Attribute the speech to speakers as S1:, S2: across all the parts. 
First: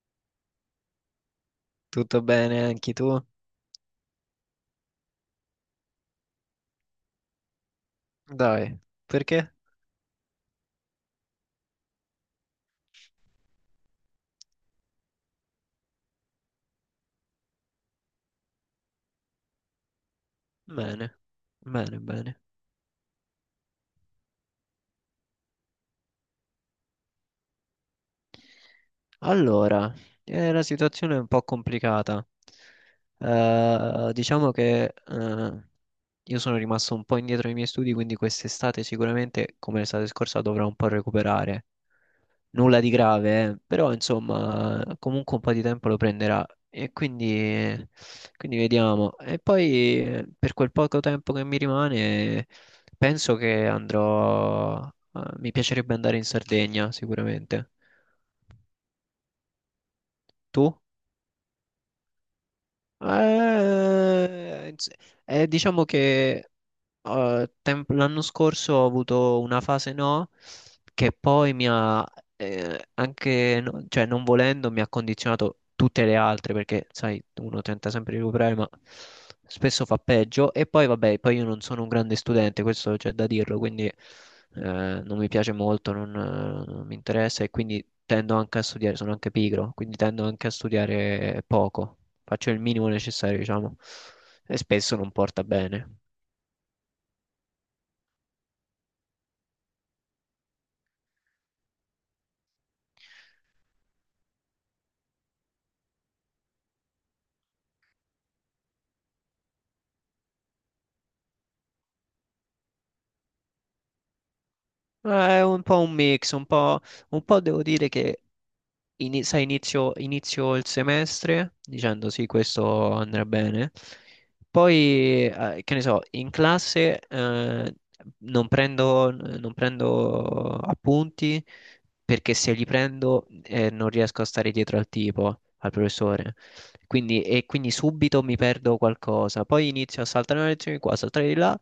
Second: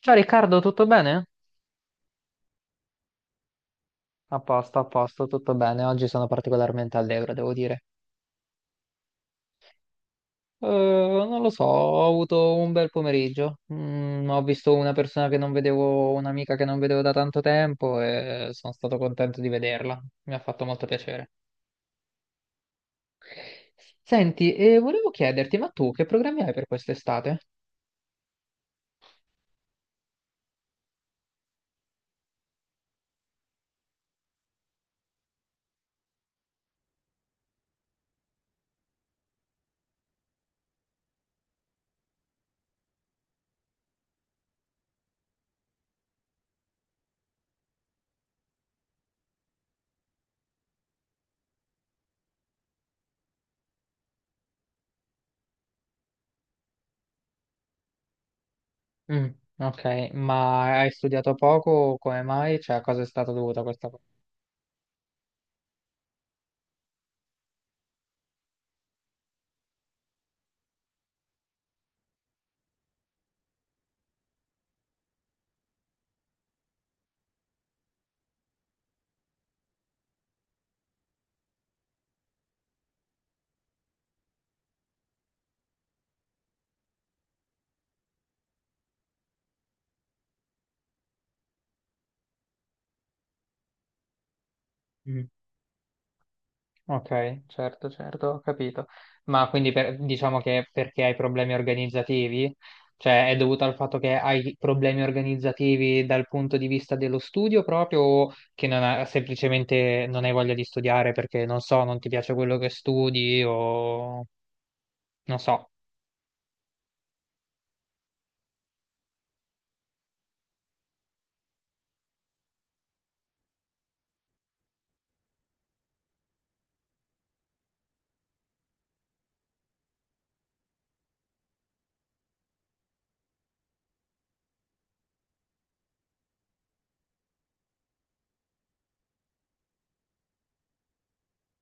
S1: Ciao Riccardo, tutto bene?
S2: Tutto bene anche tu?
S1: A posto, tutto bene. Oggi sono particolarmente allegro, devo dire.
S2: Dai, perché?
S1: Non lo so, ho avuto un bel pomeriggio. Ho visto una persona che non vedevo, un'amica che non vedevo da tanto tempo e sono stato contento di vederla. Mi ha fatto molto
S2: Bene,
S1: piacere.
S2: bene, bene.
S1: Senti, e volevo chiederti, ma tu che programmi hai per quest'estate?
S2: Allora, la situazione è un po' complicata. Diciamo che io sono rimasto un po' indietro nei miei studi, quindi quest'estate sicuramente, come l'estate scorsa, dovrò un po' recuperare. Nulla di grave, però insomma, comunque un po' di tempo lo prenderà e quindi, vediamo. E poi per quel poco tempo che mi rimane, penso che andrò, mi piacerebbe andare in Sardegna sicuramente.
S1: Mm, ok,
S2: Tu?
S1: ma hai studiato poco? Come mai? Cioè, a cosa è stata dovuta questa cosa?
S2: Eh, ins- diciamo che l'anno scorso ho avuto una fase, no, che poi mi ha anche, cioè non volendo, mi ha condizionato tutte le altre perché, sai, uno tenta sempre di recuperare, ma spesso fa peggio. E poi, vabbè, poi io non sono un grande studente, questo c'è da dirlo, quindi non mi piace molto, non mi interessa e quindi tendo anche a studiare, sono anche pigro, quindi tendo anche a studiare poco, faccio il minimo necessario, diciamo, e spesso non porta bene.
S1: Ok, certo, certo, ho capito. Ma quindi diciamo che perché hai problemi organizzativi? Cioè è dovuto al fatto che hai problemi organizzativi dal punto di vista dello studio proprio o che non ha- semplicemente non hai voglia di studiare perché non so, non ti piace quello che studi o
S2: Ma
S1: non
S2: è un
S1: so.
S2: po' un mix, un po' devo dire che sai, inizio il semestre dicendo sì, questo andrà bene. Poi, che ne so, in classe non prendo appunti perché se li prendo non riesco a stare dietro al tipo, al professore. Quindi subito mi perdo qualcosa. Poi inizio a saltare una lezione di qua, a saltare di là.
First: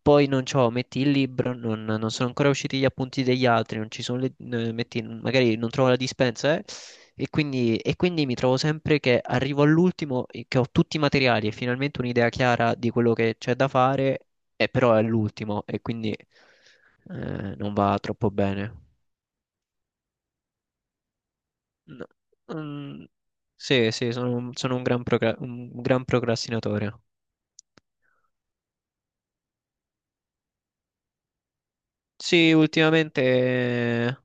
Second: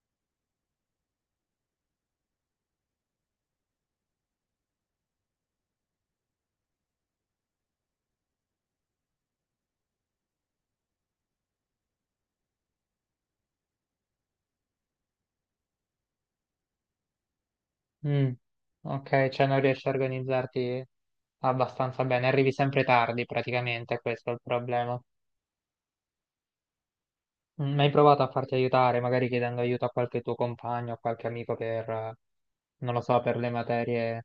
S2: Poi non c'ho, metti il libro, non sono ancora usciti gli appunti degli altri, non ci sono metti, magari non trovo la dispensa. E quindi mi trovo sempre che arrivo all'ultimo, che ho tutti i materiali e finalmente un'idea chiara di quello che c'è da fare, e però è l'ultimo e quindi non va troppo
S1: Mm,
S2: bene.
S1: ok, cioè non riesci a organizzarti abbastanza
S2: No.
S1: bene, arrivi sempre
S2: Mm,
S1: tardi
S2: sì,
S1: praticamente,
S2: sì,
S1: questo è
S2: sono,
S1: il
S2: un sono
S1: problema.
S2: un gran procrastinatore.
S1: Hai provato a farti aiutare, magari chiedendo aiuto a qualche tuo compagno, a qualche amico per,
S2: Sì,
S1: non lo so, per le materie.
S2: ultimamente,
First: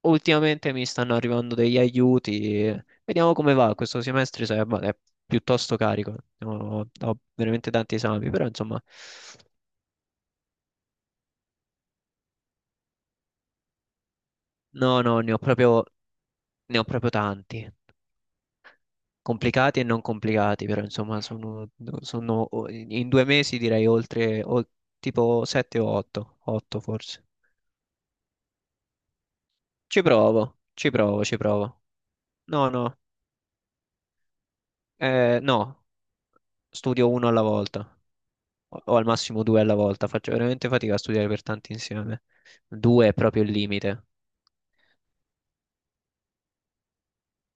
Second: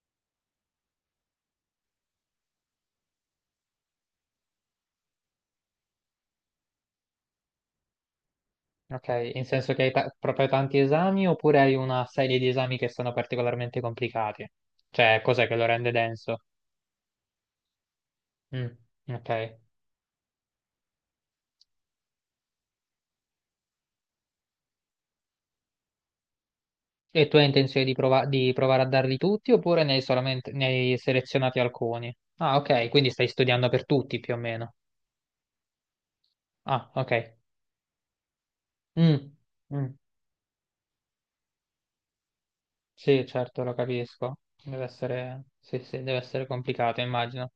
S2: ultimamente mi stanno arrivando degli aiuti. Vediamo come va questo semestre, ma è piuttosto carico. Ho veramente tanti esami, però insomma,
S1: Ok, in senso che hai proprio tanti esami oppure hai una serie di esami che sono particolarmente complicati?
S2: no,
S1: Cioè,
S2: no,
S1: cos'è che lo rende denso?
S2: ne ho proprio tanti.
S1: Mm, ok.
S2: Complicati e non complicati, però insomma, in due mesi direi tipo 7 o 8, 8 forse.
S1: E tu hai intenzione di provare a darli tutti oppure
S2: Ci provo,
S1: ne
S2: ci
S1: hai
S2: provo, ci
S1: selezionati
S2: provo.
S1: alcuni? Ah,
S2: No,
S1: ok,
S2: no,
S1: quindi stai studiando per tutti più o meno.
S2: no,
S1: Ah,
S2: studio
S1: ok.
S2: uno alla volta o al
S1: Mm,
S2: massimo due alla
S1: mm.
S2: volta. Faccio veramente fatica a studiare per tanti insieme. Due è
S1: Sì,
S2: proprio il
S1: certo, lo
S2: limite.
S1: capisco. Deve essere, sì, sì, deve essere complicato, immagino.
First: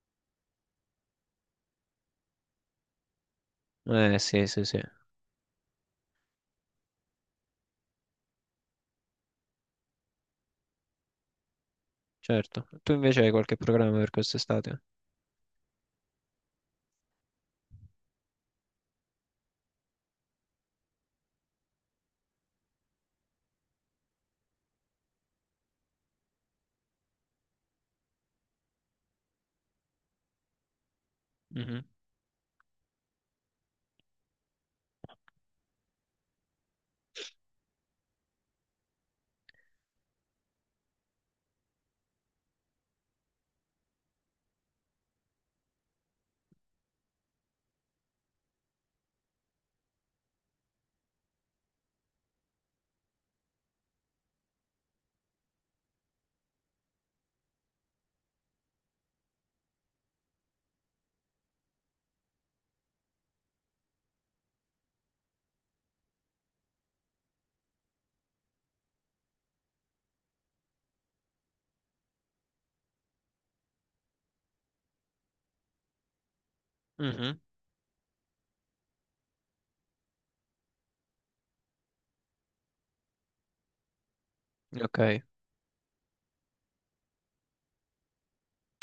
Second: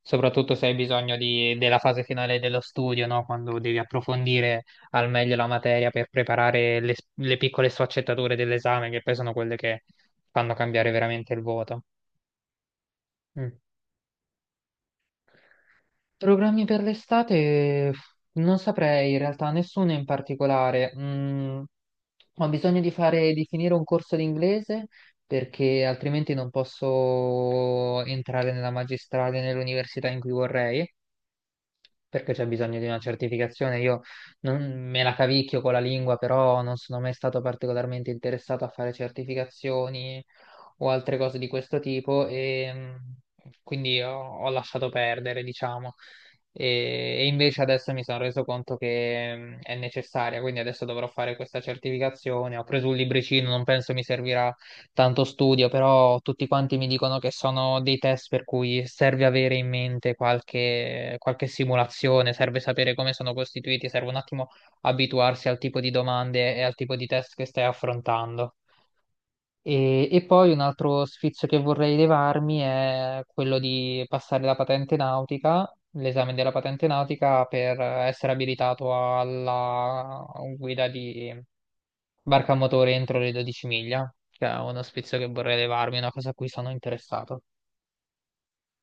S1: Soprattutto se hai bisogno della fase finale dello studio, no? Quando devi
S2: Sì,
S1: approfondire
S2: sì, sì,
S1: al meglio la materia per preparare le piccole sfaccettature dell'esame, che poi sono quelle che fanno cambiare veramente il voto.
S2: certo. Tu invece hai
S1: Mm.
S2: qualche programma per quest'estate?
S1: Programmi per l'estate? Non saprei in realtà, nessuno in particolare. Ho bisogno di finire un corso di inglese perché altrimenti non posso entrare nella magistrale, nell'università in cui vorrei,
S2: Mhm,
S1: perché c'è bisogno di una certificazione. Io non me la cavicchio con la lingua, però non sono mai stato particolarmente interessato a fare certificazioni o altre cose di questo tipo e quindi ho lasciato perdere, diciamo. E invece adesso mi sono reso conto che è necessaria, quindi adesso dovrò fare questa certificazione. Ho preso un libricino, non penso mi servirà tanto studio, però tutti quanti mi dicono che sono dei test per cui serve avere in mente qualche simulazione, serve sapere come sono costituiti, serve un attimo abituarsi al tipo di domande e al tipo di test che stai affrontando. E poi un altro sfizio che vorrei levarmi è quello di passare la patente nautica, l'esame della patente
S2: mhm,
S1: nautica per essere abilitato alla guida di barca a motore entro le 12 miglia, che è uno
S2: ok,
S1: spizio che vorrei levarmi, una cosa a cui sono interessato.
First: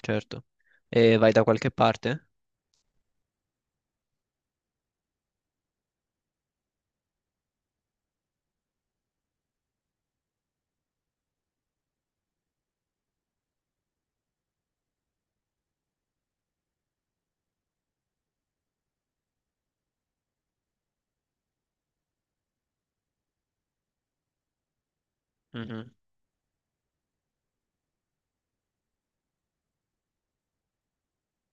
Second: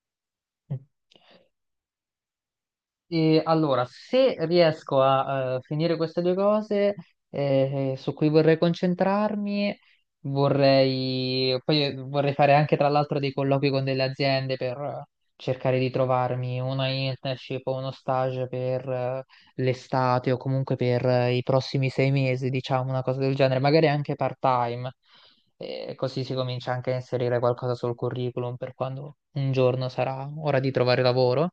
S2: certo. E vai da qualche parte?
S1: E allora, se riesco a finire queste due cose su cui vorrei concentrarmi, poi vorrei fare anche tra l'altro dei colloqui con delle aziende per cercare di trovarmi una internship o uno stage per l'estate o comunque per i prossimi sei mesi, diciamo una cosa del genere, magari anche part-time.
S2: Mhm,
S1: E così si comincia anche a inserire qualcosa sul curriculum per quando un giorno sarà ora di trovare lavoro.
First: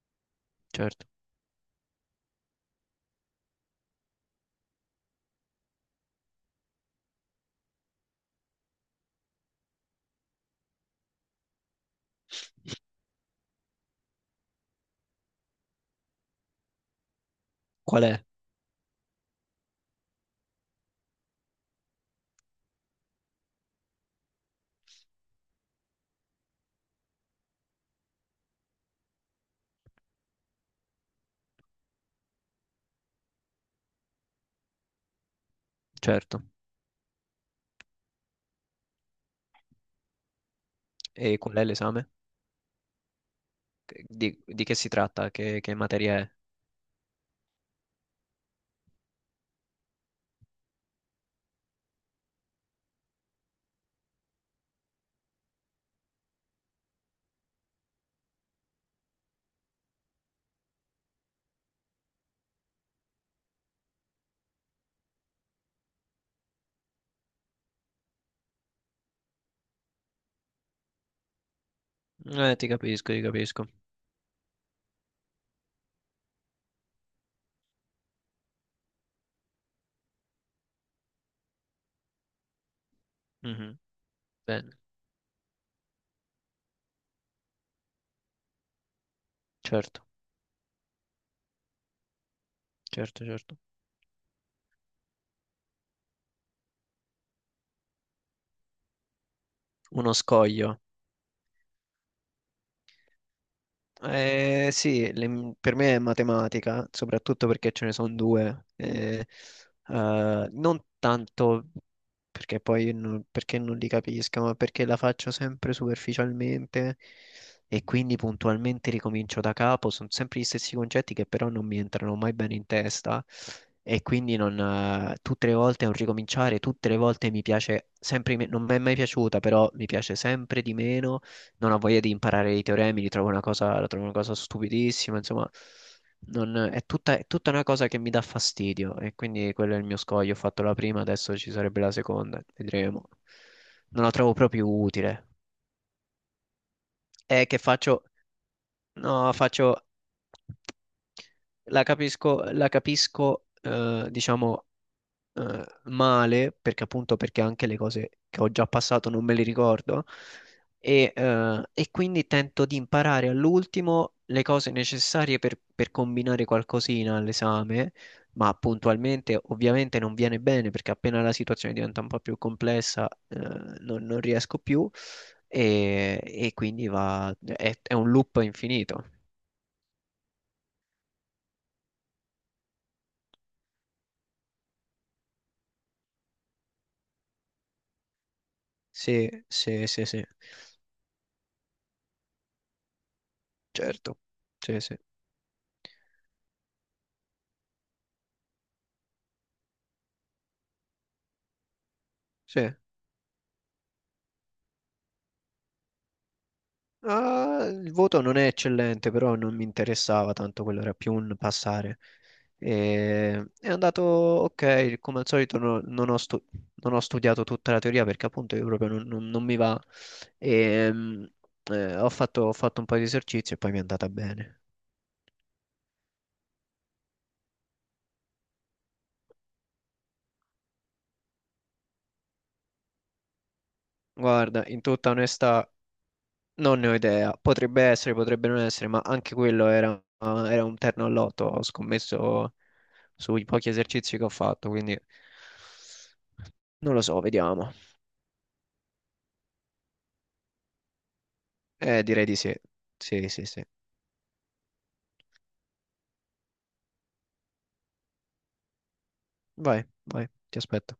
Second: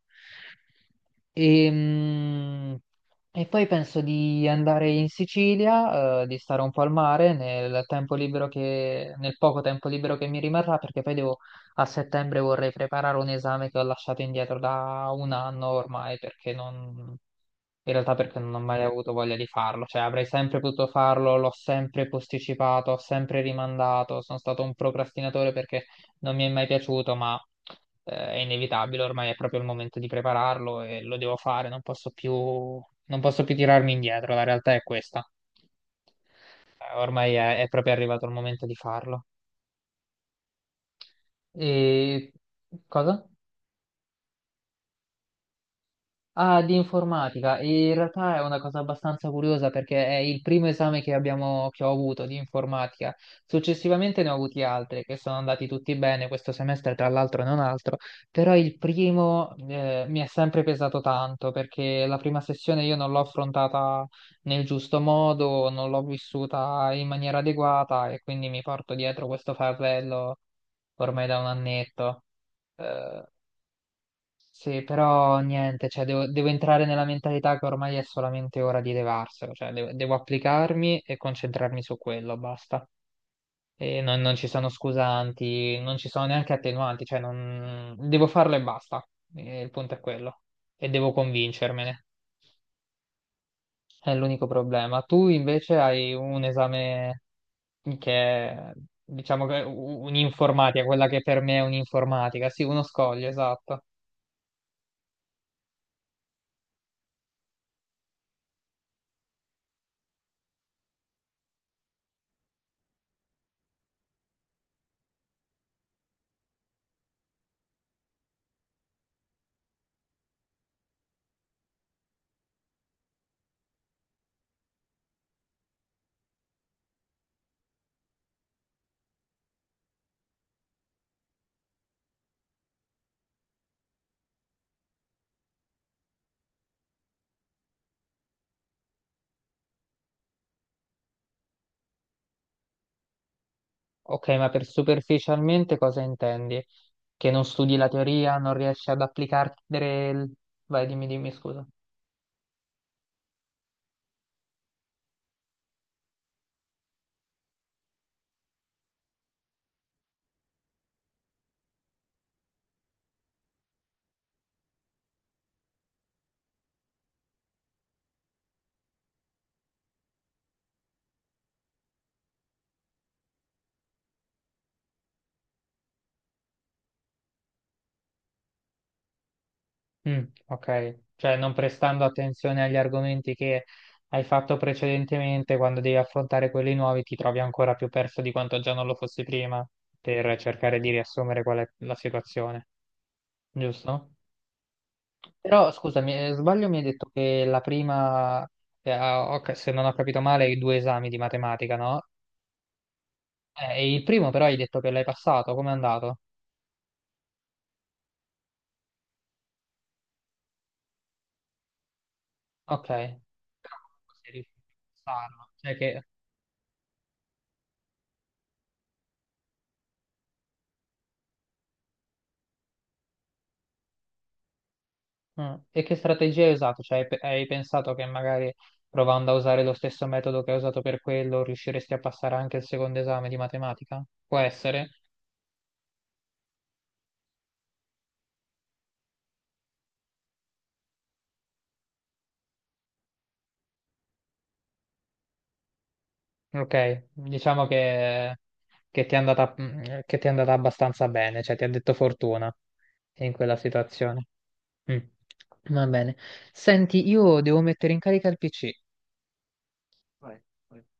S2: certo.
S1: E, mm, e poi penso di andare in Sicilia, di stare un po' al mare nel tempo libero che, nel poco tempo libero che mi rimarrà, perché poi devo, a settembre vorrei preparare un esame che ho lasciato indietro da un anno ormai, perché non, in
S2: Qual
S1: realtà
S2: è?
S1: perché non ho mai avuto voglia di farlo, cioè avrei sempre potuto farlo, l'ho sempre posticipato, ho sempre rimandato, sono stato un procrastinatore perché non mi è mai piaciuto, ma è inevitabile, ormai è proprio il momento di prepararlo e lo devo fare, non posso più, non posso più tirarmi indietro, la realtà è questa.
S2: Certo.
S1: Ormai è proprio arrivato il momento di farlo.
S2: E qual è l'esame?
S1: E cosa?
S2: Di che si tratta? Che materia è?
S1: Ah, di informatica. E in realtà è una cosa abbastanza curiosa perché è il primo esame che abbiamo, che ho avuto di informatica. Successivamente ne ho avuti altri che sono andati tutti bene questo semestre, tra l'altro e non altro, però il primo mi è sempre pesato tanto perché la prima sessione io non l'ho affrontata nel giusto modo, non l'ho vissuta in maniera adeguata e quindi mi porto dietro questo fardello ormai da un annetto.
S2: Ti capisco, ti
S1: Eh,
S2: capisco.
S1: sì, però niente, cioè devo entrare nella mentalità che ormai è solamente ora di levarselo, cioè devo applicarmi e concentrarmi su quello, basta.
S2: Mhm.
S1: E non ci sono
S2: Bene.
S1: scusanti, non ci sono neanche attenuanti, cioè non... devo farlo e basta. E il punto
S2: Certo,
S1: è quello. E devo convincermene.
S2: certo, certo.
S1: È l'unico problema. Tu invece hai un esame che è, diciamo che è
S2: Uno scoglio.
S1: un'informatica, quella che per me è un'informatica, sì, uno scoglio, esatto.
S2: Sì, per me è matematica, soprattutto perché ce ne sono due. Non tanto perché poi non, perché non li capisco, ma perché la faccio sempre superficialmente e quindi puntualmente ricomincio da capo. Sono sempre gli stessi concetti che però non mi entrano mai bene in testa e quindi non, tutte le volte è un ricominciare, tutte le volte mi piace sempre, non mi è mai piaciuta, però mi piace sempre di meno, non ha voglia di imparare i teoremi, li trovo una cosa, la trovo una cosa stupidissima, insomma, è tutta una cosa che mi dà fastidio e quindi quello è il mio scoglio, ho fatto la prima, adesso ci sarebbe la seconda, vedremo. Non la
S1: Ok,
S2: trovo
S1: ma per
S2: proprio utile.
S1: superficialmente cosa intendi? Che non
S2: E che
S1: studi la
S2: faccio?
S1: teoria, non riesci ad
S2: No,
S1: applicare... il- Vai, dimmi, dimmi, scusa.
S2: la capisco, diciamo, male, perché appunto perché anche le cose che ho già passato non me le ricordo, e quindi tento di imparare all'ultimo le cose necessarie per, combinare qualcosina all'esame, ma puntualmente ovviamente non viene bene perché appena la situazione diventa un po' più complessa, non riesco più e quindi è un loop infinito.
S1: Mm, ok, cioè non prestando attenzione agli argomenti che hai fatto precedentemente, quando devi affrontare quelli nuovi ti trovi ancora più perso di quanto già non lo fossi
S2: Sì,
S1: prima,
S2: sì, sì, sì,
S1: per cercare di riassumere qual è la situazione, giusto?
S2: certo, sì, sì,
S1: Però scusami, sbaglio, mi hai detto che la prima, ah, ok, se non ho capito male, i due esami di matematica, no?
S2: sì.
S1: E il primo però hai detto che l'hai passato, com'è andato?
S2: Ah, il voto non è eccellente, però non mi interessava tanto, quello era più un passare.
S1: Ok,
S2: È
S1: però
S2: andato
S1: comunque sei riuscito
S2: ok,
S1: a
S2: come al
S1: usarlo.
S2: solito,
S1: Cioè
S2: non ho studiato tutta la teoria perché appunto io proprio non, non mi va. E, ho fatto un po' di esercizi e poi mi è andata bene.
S1: mm. E che strategia hai usato? Cioè, hai pensato che magari provando a usare lo stesso metodo che hai usato per quello riusciresti a passare anche il secondo esame di matematica? Può
S2: Guarda, in
S1: essere?
S2: tutta onestà, non ne ho idea, potrebbe essere, potrebbe non essere, ma anche quello era un terno al lotto, ho scommesso sui pochi esercizi che ho fatto, quindi non lo
S1: Ok,
S2: so,
S1: diciamo
S2: vediamo.
S1: che ti è andata abbastanza bene, cioè ti ha detto
S2: Direi di
S1: fortuna
S2: sì. Sì,
S1: in
S2: sì,
S1: quella
S2: sì.
S1: situazione. Mm. Va bene. Senti, io devo mettere in carica il PC.
S2: Vai, vai,
S1: Vai,
S2: ti
S1: vai.
S2: aspetto.